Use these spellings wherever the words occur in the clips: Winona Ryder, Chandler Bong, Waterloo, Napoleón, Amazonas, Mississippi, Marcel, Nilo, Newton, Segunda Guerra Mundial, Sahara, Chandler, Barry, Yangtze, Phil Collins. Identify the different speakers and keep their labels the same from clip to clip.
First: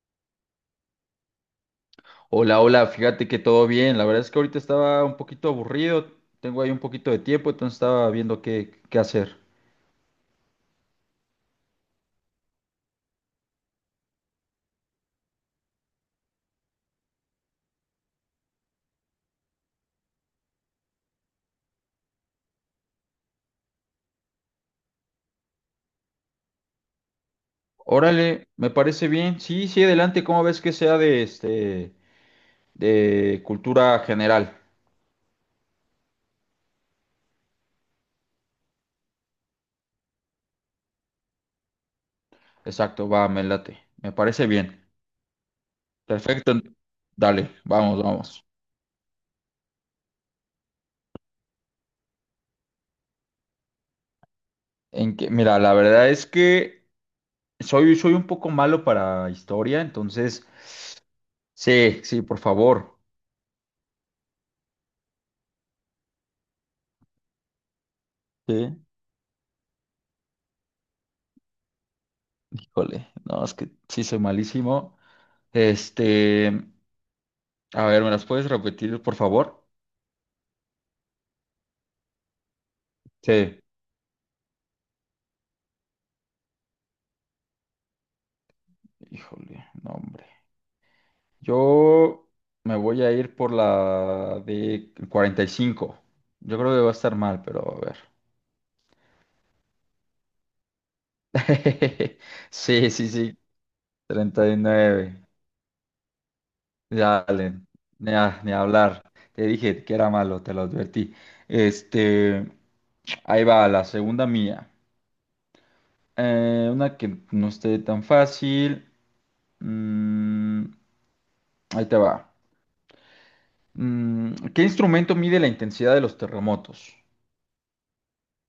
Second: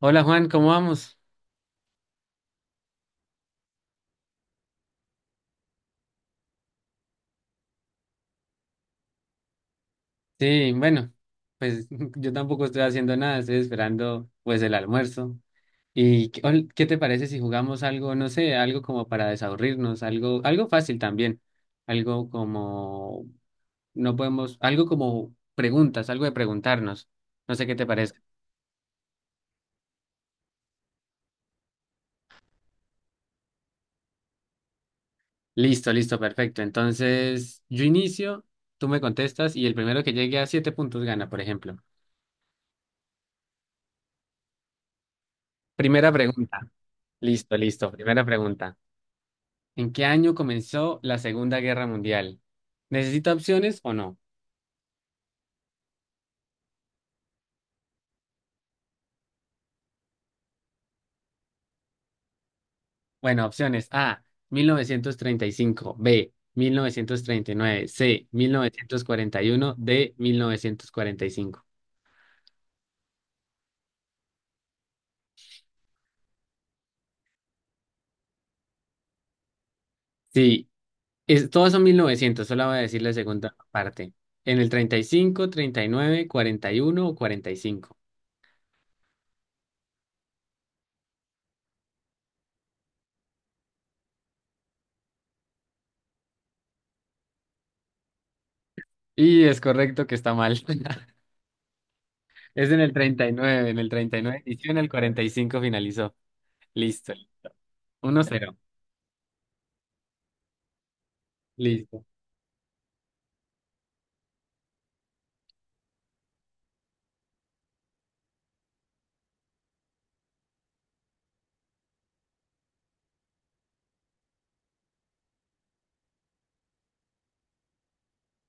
Speaker 1: Hola Juan, ¿cómo vamos?
Speaker 2: Hola, hola, fíjate que todo bien. La verdad es que ahorita estaba un poquito aburrido, tengo ahí un poquito de tiempo, entonces estaba viendo qué hacer.
Speaker 1: Sí, bueno, pues yo tampoco estoy haciendo nada, estoy esperando pues el almuerzo. ¿Y qué te parece si jugamos algo? No sé, algo como para desaburrirnos, algo fácil también, algo como, no podemos, algo como preguntas, algo de preguntarnos, no sé qué te parece.
Speaker 2: Órale, me parece bien. Sí, sí, adelante, ¿cómo ves que sea de cultura general?
Speaker 1: Listo, listo, perfecto. Entonces, yo inicio, tú me contestas y el primero que llegue a siete puntos gana, por ejemplo.
Speaker 2: Exacto, va, me late. Me parece bien.
Speaker 1: Primera
Speaker 2: Perfecto.
Speaker 1: pregunta.
Speaker 2: Dale,
Speaker 1: Listo, listo,
Speaker 2: vamos,
Speaker 1: primera
Speaker 2: vamos.
Speaker 1: pregunta. ¿En qué año comenzó la Segunda Guerra Mundial? ¿Necesita opciones o no?
Speaker 2: En que, mira, la verdad es que soy un poco malo para historia, entonces, sí, sí, por favor.
Speaker 1: Bueno, opciones A, 1935, B, 1939, C,
Speaker 2: Sí,
Speaker 1: 1941, D, 1945.
Speaker 2: híjole, no, es que sí soy malísimo. Este, a ver, ¿me las puedes repetir, por favor?
Speaker 1: Sí, todos son 1900, solo voy a decir la segunda
Speaker 2: Sí.
Speaker 1: parte. En el 35, 39, 41 o 45.
Speaker 2: Híjole, no, hombre. Yo me voy a ir por la de 45. Yo creo que va a estar mal, pero a ver.
Speaker 1: Y cinco. Y es correcto que está mal. Es en
Speaker 2: Sí,
Speaker 1: el
Speaker 2: sí, sí.
Speaker 1: 39. En el 39 inició, en el
Speaker 2: 39.
Speaker 1: 45 finalizó. Listo.
Speaker 2: Dale. Ni, ni
Speaker 1: 1-0.
Speaker 2: hablar. Te dije que era malo, te lo advertí.
Speaker 1: Listo.
Speaker 2: Este, ahí va, la segunda mía. Una que no esté tan fácil. Mm, ahí te va. ¿Qué instrumento mide la intensidad de los terremotos?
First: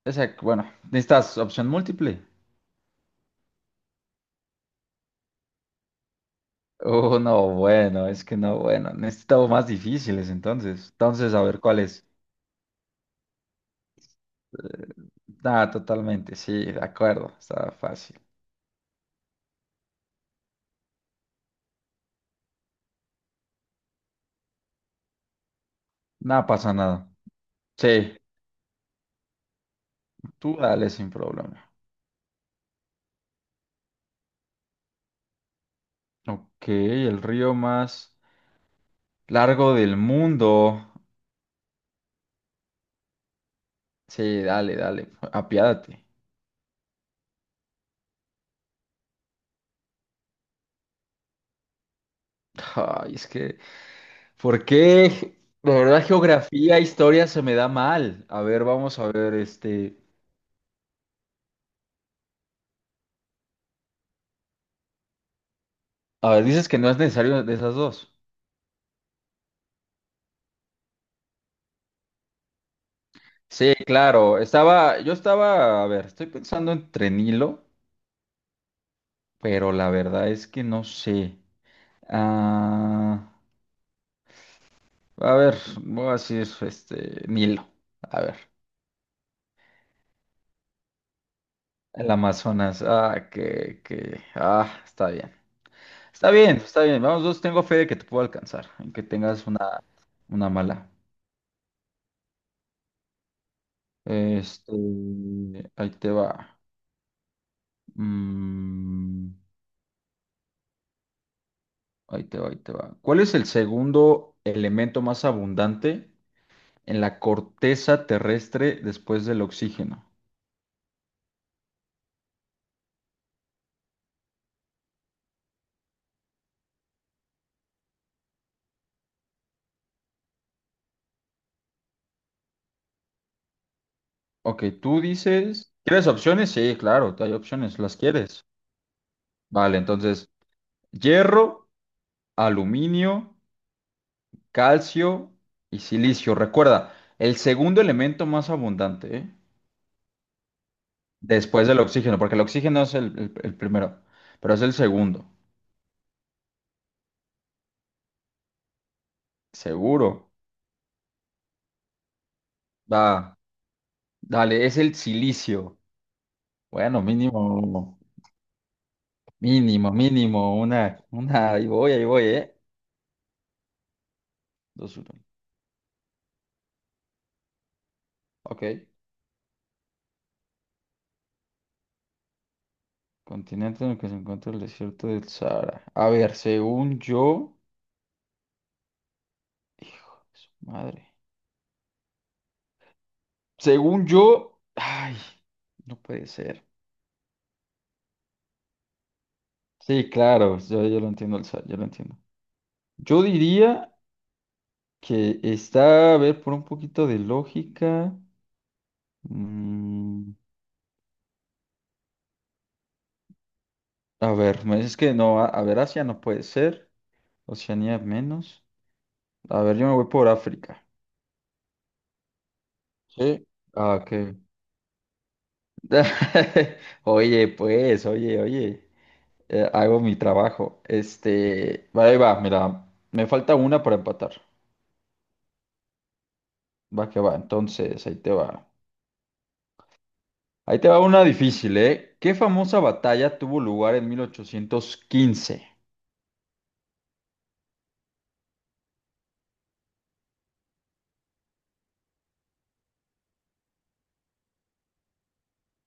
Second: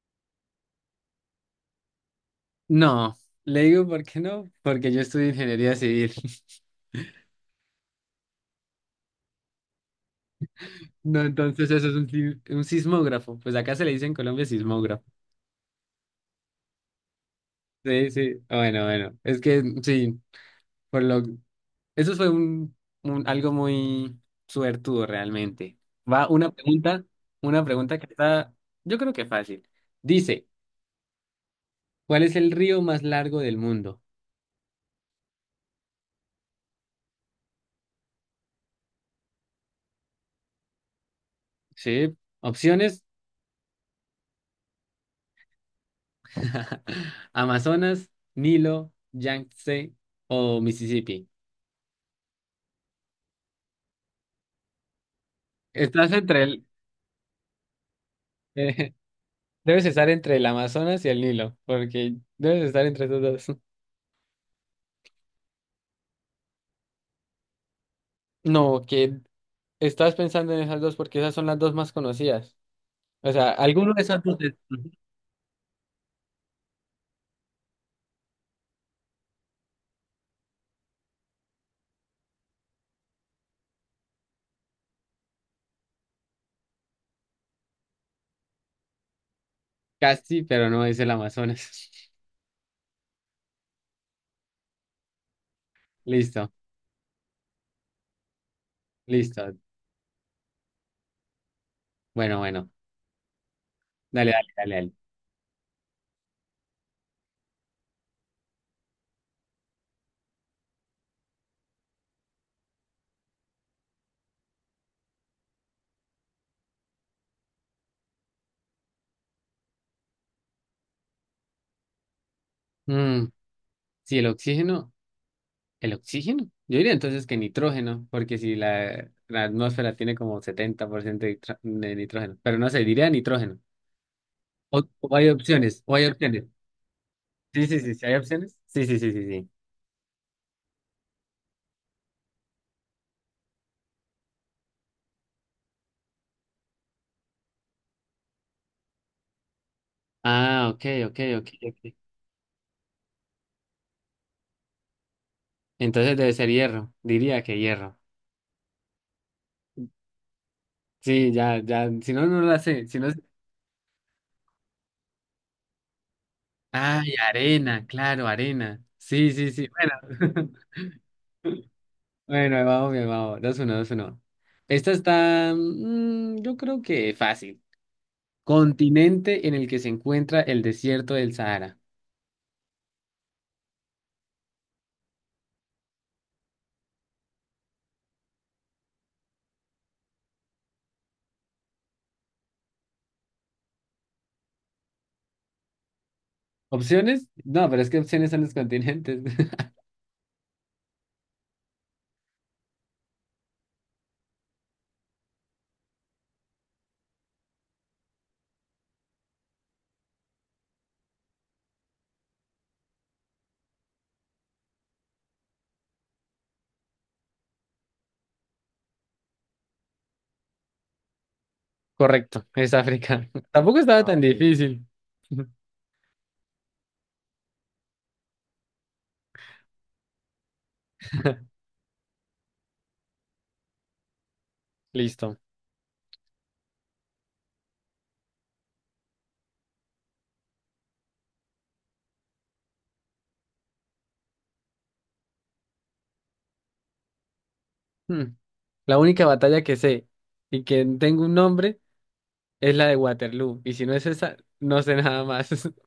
Speaker 2: Esa, bueno, ¿necesitas opción múltiple?
Speaker 1: No, le digo por qué no, porque yo estudio ingeniería civil.
Speaker 2: Oh, no, bueno, es que no, bueno, necesitamos más difíciles entonces.
Speaker 1: No,
Speaker 2: Entonces, a ver
Speaker 1: entonces
Speaker 2: cuál
Speaker 1: eso es
Speaker 2: es.
Speaker 1: un, si- un sismógrafo. Pues acá se le dice en Colombia
Speaker 2: Eh,
Speaker 1: sismógrafo.
Speaker 2: Nada totalmente, sí, de acuerdo, está
Speaker 1: Sí,
Speaker 2: fácil.
Speaker 1: sí. Ah, bueno, bueno. Es que sí, por lo eso fue algo muy suertudo realmente. Va
Speaker 2: Nada
Speaker 1: una
Speaker 2: pasa
Speaker 1: pregunta,
Speaker 2: nada.
Speaker 1: una pregunta que
Speaker 2: Sí,
Speaker 1: está, yo creo que fácil. Dice,
Speaker 2: tú dale sin problema.
Speaker 1: ¿cuál es el río más largo del mundo?
Speaker 2: Ok, el río más largo del mundo.
Speaker 1: Sí, opciones:
Speaker 2: Sí, dale, dale, apiádate.
Speaker 1: Amazonas, Nilo, Yangtze o Mississippi.
Speaker 2: Ay, es que, ¿por qué? De verdad,
Speaker 1: Estás entre el...
Speaker 2: geografía, historia se me da mal. A ver,
Speaker 1: eh,
Speaker 2: vamos a ver,
Speaker 1: Debes
Speaker 2: este.
Speaker 1: estar entre el Amazonas y el Nilo, porque debes estar entre esos dos.
Speaker 2: A ver, dices que no es necesario de esas dos.
Speaker 1: No, que estás pensando en esas dos porque esas son las dos más conocidas. O sea,
Speaker 2: Sí,
Speaker 1: alguno de esos dos
Speaker 2: claro.
Speaker 1: es-
Speaker 2: Yo estaba, a ver, estoy pensando entre Nilo, pero la verdad es que no sé. Ah, a ver, voy a decir, Nilo. A ver,
Speaker 1: Casi, pero no es el Amazonas.
Speaker 2: el Amazonas. Ah, que, ah, está bien. Está
Speaker 1: Listo,
Speaker 2: bien, está bien. Vamos, dos, tengo fe de que te puedo alcanzar, en que tengas
Speaker 1: listo.
Speaker 2: una mala.
Speaker 1: Bueno, bueno. Dale, dale,
Speaker 2: Este,
Speaker 1: dale, dale.
Speaker 2: ahí te va. Mm, ahí te va, ahí te va. ¿Cuál es el segundo elemento más abundante en la corteza terrestre después del oxígeno?
Speaker 1: Mm, si el oxígeno, yo diría entonces que nitrógeno, porque si la atmósfera tiene como 70% de nitrógeno, pero no sé, diría nitrógeno.
Speaker 2: Ok,
Speaker 1: O,
Speaker 2: tú
Speaker 1: o hay
Speaker 2: dices,
Speaker 1: opciones, o hay
Speaker 2: ¿quieres
Speaker 1: opciones.
Speaker 2: opciones? Sí, claro, hay
Speaker 1: Sí,
Speaker 2: opciones,
Speaker 1: sí, sí,
Speaker 2: las
Speaker 1: sí, ¿hay
Speaker 2: quieres.
Speaker 1: opciones? Sí, sí, sí, sí, sí.
Speaker 2: Vale, entonces, hierro, aluminio, calcio y silicio. Recuerda, el segundo elemento más abundante, ¿eh?
Speaker 1: Ah, ok, ok, ok,
Speaker 2: Después del
Speaker 1: ok.
Speaker 2: oxígeno, porque el oxígeno es el primero, pero es el segundo.
Speaker 1: Entonces debe ser hierro, diría que hierro.
Speaker 2: Seguro.
Speaker 1: Sí, ya, ya, si no, no la sé, si no...
Speaker 2: Va, dale, es el silicio. Bueno,
Speaker 1: Ay, arena,
Speaker 2: mínimo,
Speaker 1: claro, arena. Sí, sí, sí,
Speaker 2: mínimo,
Speaker 1: bueno.
Speaker 2: mínimo, una, ahí voy,
Speaker 1: Bueno,
Speaker 2: ¿eh?
Speaker 1: ahí vamos, bien, vamos, 2-1, 2-1. Esta
Speaker 2: Dos, uno.
Speaker 1: está, yo creo que fácil.
Speaker 2: Ok.
Speaker 1: Continente en el que se encuentra el desierto del Sahara.
Speaker 2: Continente en el que se encuentra el desierto del Sahara. A ver, según yo, hijo de su madre. Según yo, ay, no puede ser.
Speaker 1: ¿Opciones? No, pero es que opciones son los continentes.
Speaker 2: Sí, claro, yo lo entiendo, el Sahara, yo lo entiendo. Yo diría que está, a ver, por un poquito de lógica. mm, A ver, me dices que no, a ver, Asia no puede ser, Oceanía menos. A ver, yo me voy por África.
Speaker 1: Correcto, es África.
Speaker 2: Sí.
Speaker 1: Tampoco
Speaker 2: Ah,
Speaker 1: estaba, ah,
Speaker 2: ok.
Speaker 1: tan ok, difícil.
Speaker 2: Oye, pues, oye, oye, hago mi trabajo. Va, ahí va, mira, me falta una para empatar.
Speaker 1: Listo.
Speaker 2: Va que va, entonces, ahí te va. Ahí te va una difícil, ¿eh? ¿Qué famosa batalla tuvo lugar en 1815?
Speaker 1: Hmm, La única batalla que sé y que tengo un nombre es la de Waterloo. Y si no es esa, no sé nada más.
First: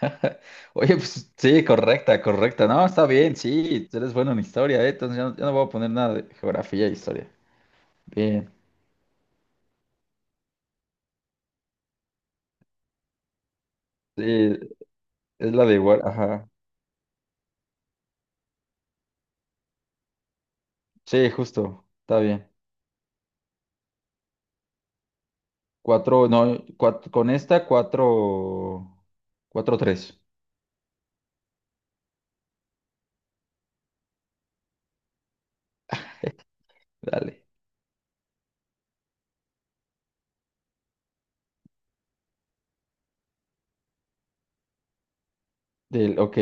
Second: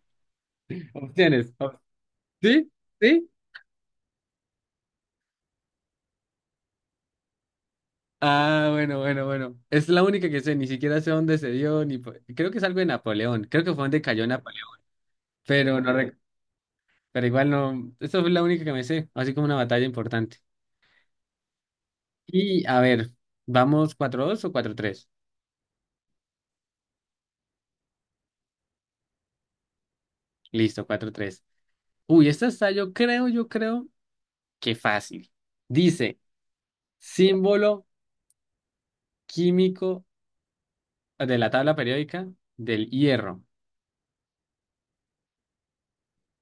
Speaker 2: Oye, pues
Speaker 1: Opciones.
Speaker 2: sí, correcta, correcta.
Speaker 1: ¿Sí?
Speaker 2: No, está
Speaker 1: ¿Sí?
Speaker 2: bien, sí, eres bueno en historia, ¿eh? Entonces yo no voy a poner nada de geografía e historia. Bien,
Speaker 1: Ah, bueno, bueno, bueno. Es la única que sé. Ni siquiera sé dónde se dio. Ni... po- Creo que es algo de Napoleón. Creo que fue donde cayó
Speaker 2: sí,
Speaker 1: Napoleón.
Speaker 2: es la de
Speaker 1: Pero no
Speaker 2: igual,
Speaker 1: rec-
Speaker 2: ajá.
Speaker 1: Pero igual no. Esta fue la única que me sé. Así como una batalla importante.
Speaker 2: Sí, justo, está bien.
Speaker 1: Y a ver, vamos 4-2 o 4-3.
Speaker 2: Cuatro, no, con esta, cuatro, cuatro, tres.
Speaker 1: Listo, 4-3. Uy, esta está, yo creo que fácil. Dice.
Speaker 2: Dale.
Speaker 1: Símbolo químico de la tabla periódica del hierro.
Speaker 2: Ok,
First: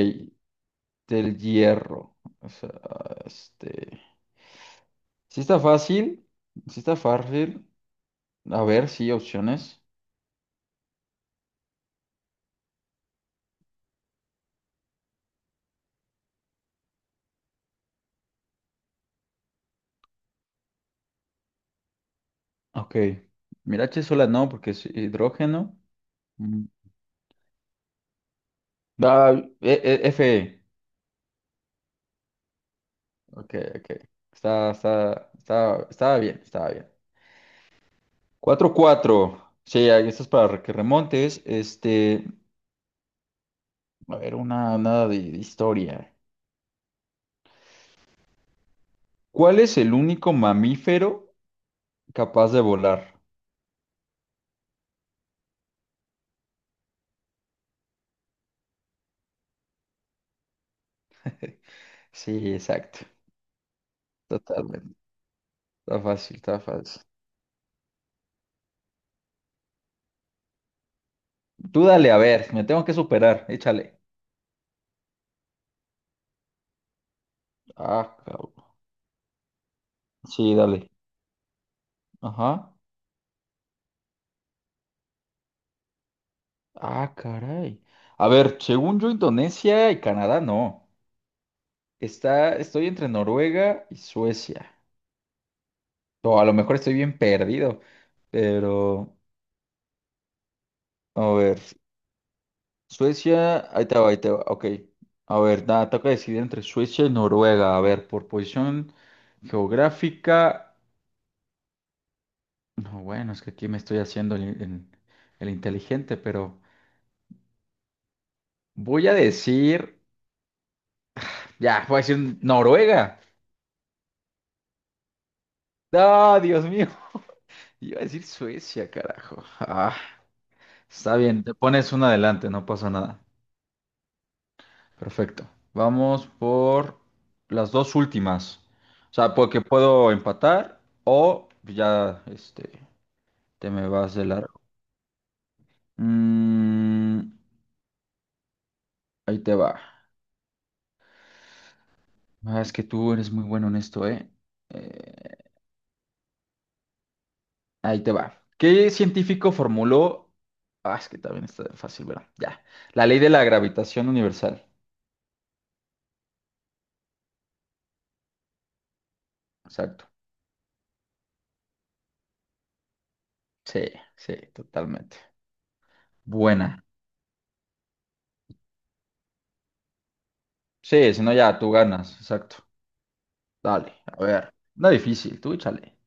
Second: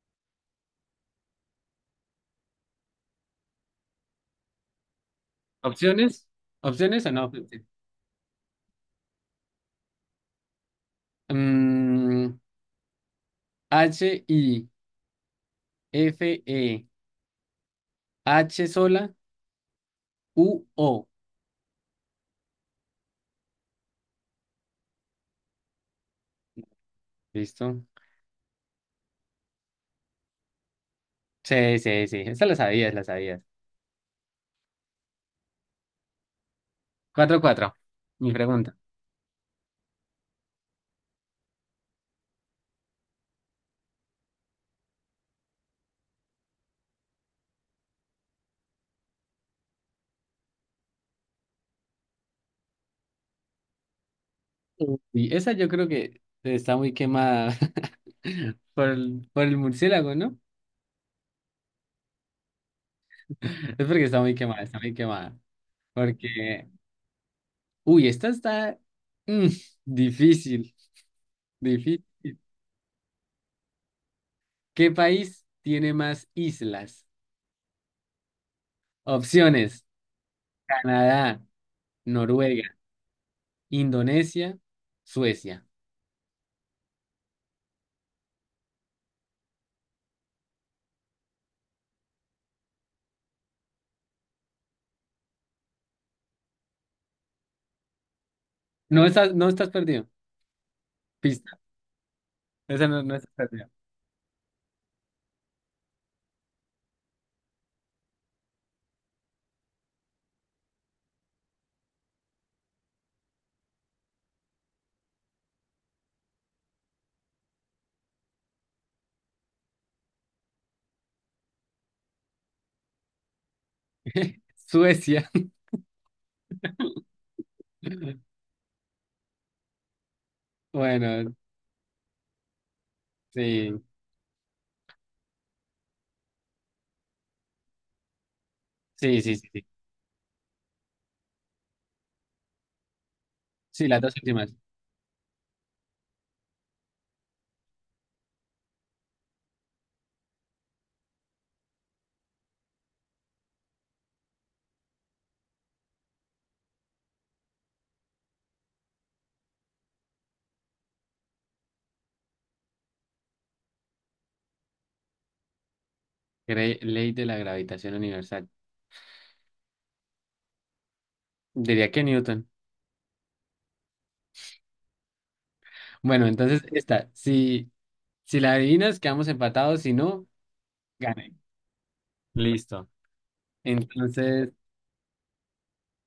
Speaker 2: del hierro. O sea, este. Sí está fácil,
Speaker 1: ¿Opciones?
Speaker 2: sí está
Speaker 1: ¿Opciones o no?
Speaker 2: fácil. A ver, sí, opciones.
Speaker 1: Mm, H, I, F, E, H sola, U, O.
Speaker 2: Ok. Mirache sola no, porque es hidrógeno. Mm.
Speaker 1: ¿Listo?
Speaker 2: Ah, Fe.
Speaker 1: Sí, sí, sí. Esa la sabías, la sabías.
Speaker 2: Ok, ok. Estaba bien, estaba bien.
Speaker 1: 4-4. Mi
Speaker 2: Cuatro
Speaker 1: pregunta.
Speaker 2: cuatro, sí, ahí esto es para que remontes. A ver, una, nada de historia. ¿Cuál es el único mamífero capaz de volar?
Speaker 1: Y esa yo creo que está muy quemada por el murciélago, ¿no?
Speaker 2: Sí, exacto.
Speaker 1: Es porque está muy quemada, está muy
Speaker 2: Totalmente.
Speaker 1: quemada.
Speaker 2: Está fácil, está
Speaker 1: Porque,
Speaker 2: fácil.
Speaker 1: uy, esta está mm, difícil,
Speaker 2: Tú
Speaker 1: difícil.
Speaker 2: dale, a ver, me tengo que superar. Échale.
Speaker 1: ¿Qué país tiene más islas?
Speaker 2: Ah, cabrón.
Speaker 1: Opciones:
Speaker 2: Sí, dale.
Speaker 1: Canadá,
Speaker 2: Ajá.
Speaker 1: Noruega, Indonesia, Suecia.
Speaker 2: Ah, caray. A ver, según yo, Indonesia y Canadá no. Estoy entre Noruega y Suecia. O a lo mejor estoy bien perdido.
Speaker 1: No
Speaker 2: Pero,
Speaker 1: estás, no estás perdido.
Speaker 2: a
Speaker 1: Pista.
Speaker 2: ver.
Speaker 1: Esa no, no estás perdido.
Speaker 2: Suecia, ahí te va, ahí te va. Ok. A ver, nada, toca decidir entre Suecia y Noruega. A ver, por posición geográfica. No, bueno, es que aquí me estoy haciendo el inteligente, pero voy a decir. Ya, voy a decir Noruega.
Speaker 1: Suecia.
Speaker 2: ¡Ah, Dios mío! Iba a decir Suecia, carajo. Ah, está
Speaker 1: Bueno,
Speaker 2: bien, te pones una adelante, no pasa nada.
Speaker 1: sí.
Speaker 2: Perfecto. Vamos por las dos últimas. O
Speaker 1: Sí,
Speaker 2: sea,
Speaker 1: sí, sí,
Speaker 2: porque
Speaker 1: sí.
Speaker 2: puedo empatar o ya te me
Speaker 1: Sí, las dos
Speaker 2: vas de
Speaker 1: últimas.
Speaker 2: largo. Mm, ahí te va. Ah, es que tú eres muy bueno en esto, ¿eh? Eh, ahí te va. ¿Qué científico formuló? Ah, es que también está fácil, ¿verdad? Ya. La ley de la gravitación universal.
Speaker 1: Ley de la gravitación universal.
Speaker 2: Exacto.
Speaker 1: Diría que Newton.
Speaker 2: Sí, sí, totalmente.
Speaker 1: Bueno, entonces
Speaker 2: Buena.
Speaker 1: esta. Si, si la adivinas, quedamos empatados. Si no,
Speaker 2: Sí, si no
Speaker 1: gané.
Speaker 2: ya tú ganas. Exacto.
Speaker 1: Listo.
Speaker 2: Dale, a
Speaker 1: Entonces.
Speaker 2: ver. No difícil, tú échale.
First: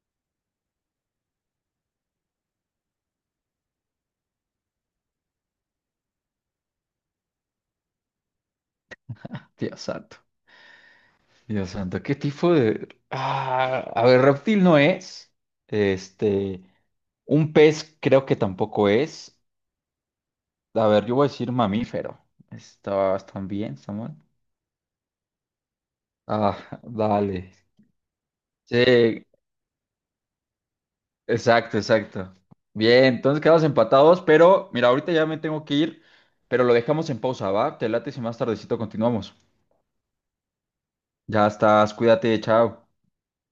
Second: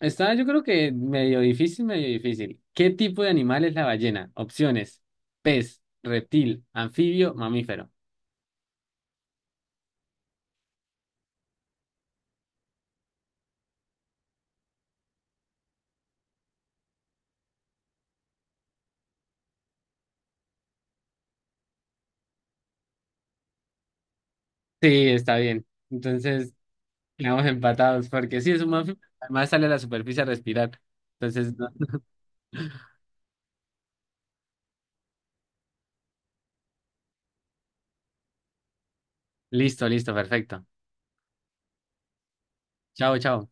Speaker 1: Está, yo creo que medio difícil, medio difícil. ¿Qué tipo de animal es la ballena? Opciones: pez, reptil, anfibio, mamífero.
Speaker 2: Dios santo, Dios santo, ¿qué tipo de? Ah, a ver, reptil no es. Este, un pez creo que tampoco es. A ver, yo voy a decir mamífero. Están bien, Samuel.
Speaker 1: Sí, está bien. Entonces,
Speaker 2: Ah,
Speaker 1: quedamos
Speaker 2: dale.
Speaker 1: empatados, porque sí es un mamífero.
Speaker 2: Sí,
Speaker 1: Además, sale a la superficie a respirar. Entonces, no.
Speaker 2: exacto, exacto. Bien, entonces quedamos empatados, pero mira, ahorita ya me tengo que ir, pero lo dejamos en pausa, ¿va? Te late si más tardecito continuamos.
Speaker 1: Listo, listo, perfecto.
Speaker 2: Ya estás, cuídate, chao.
Speaker 1: Chao, chao.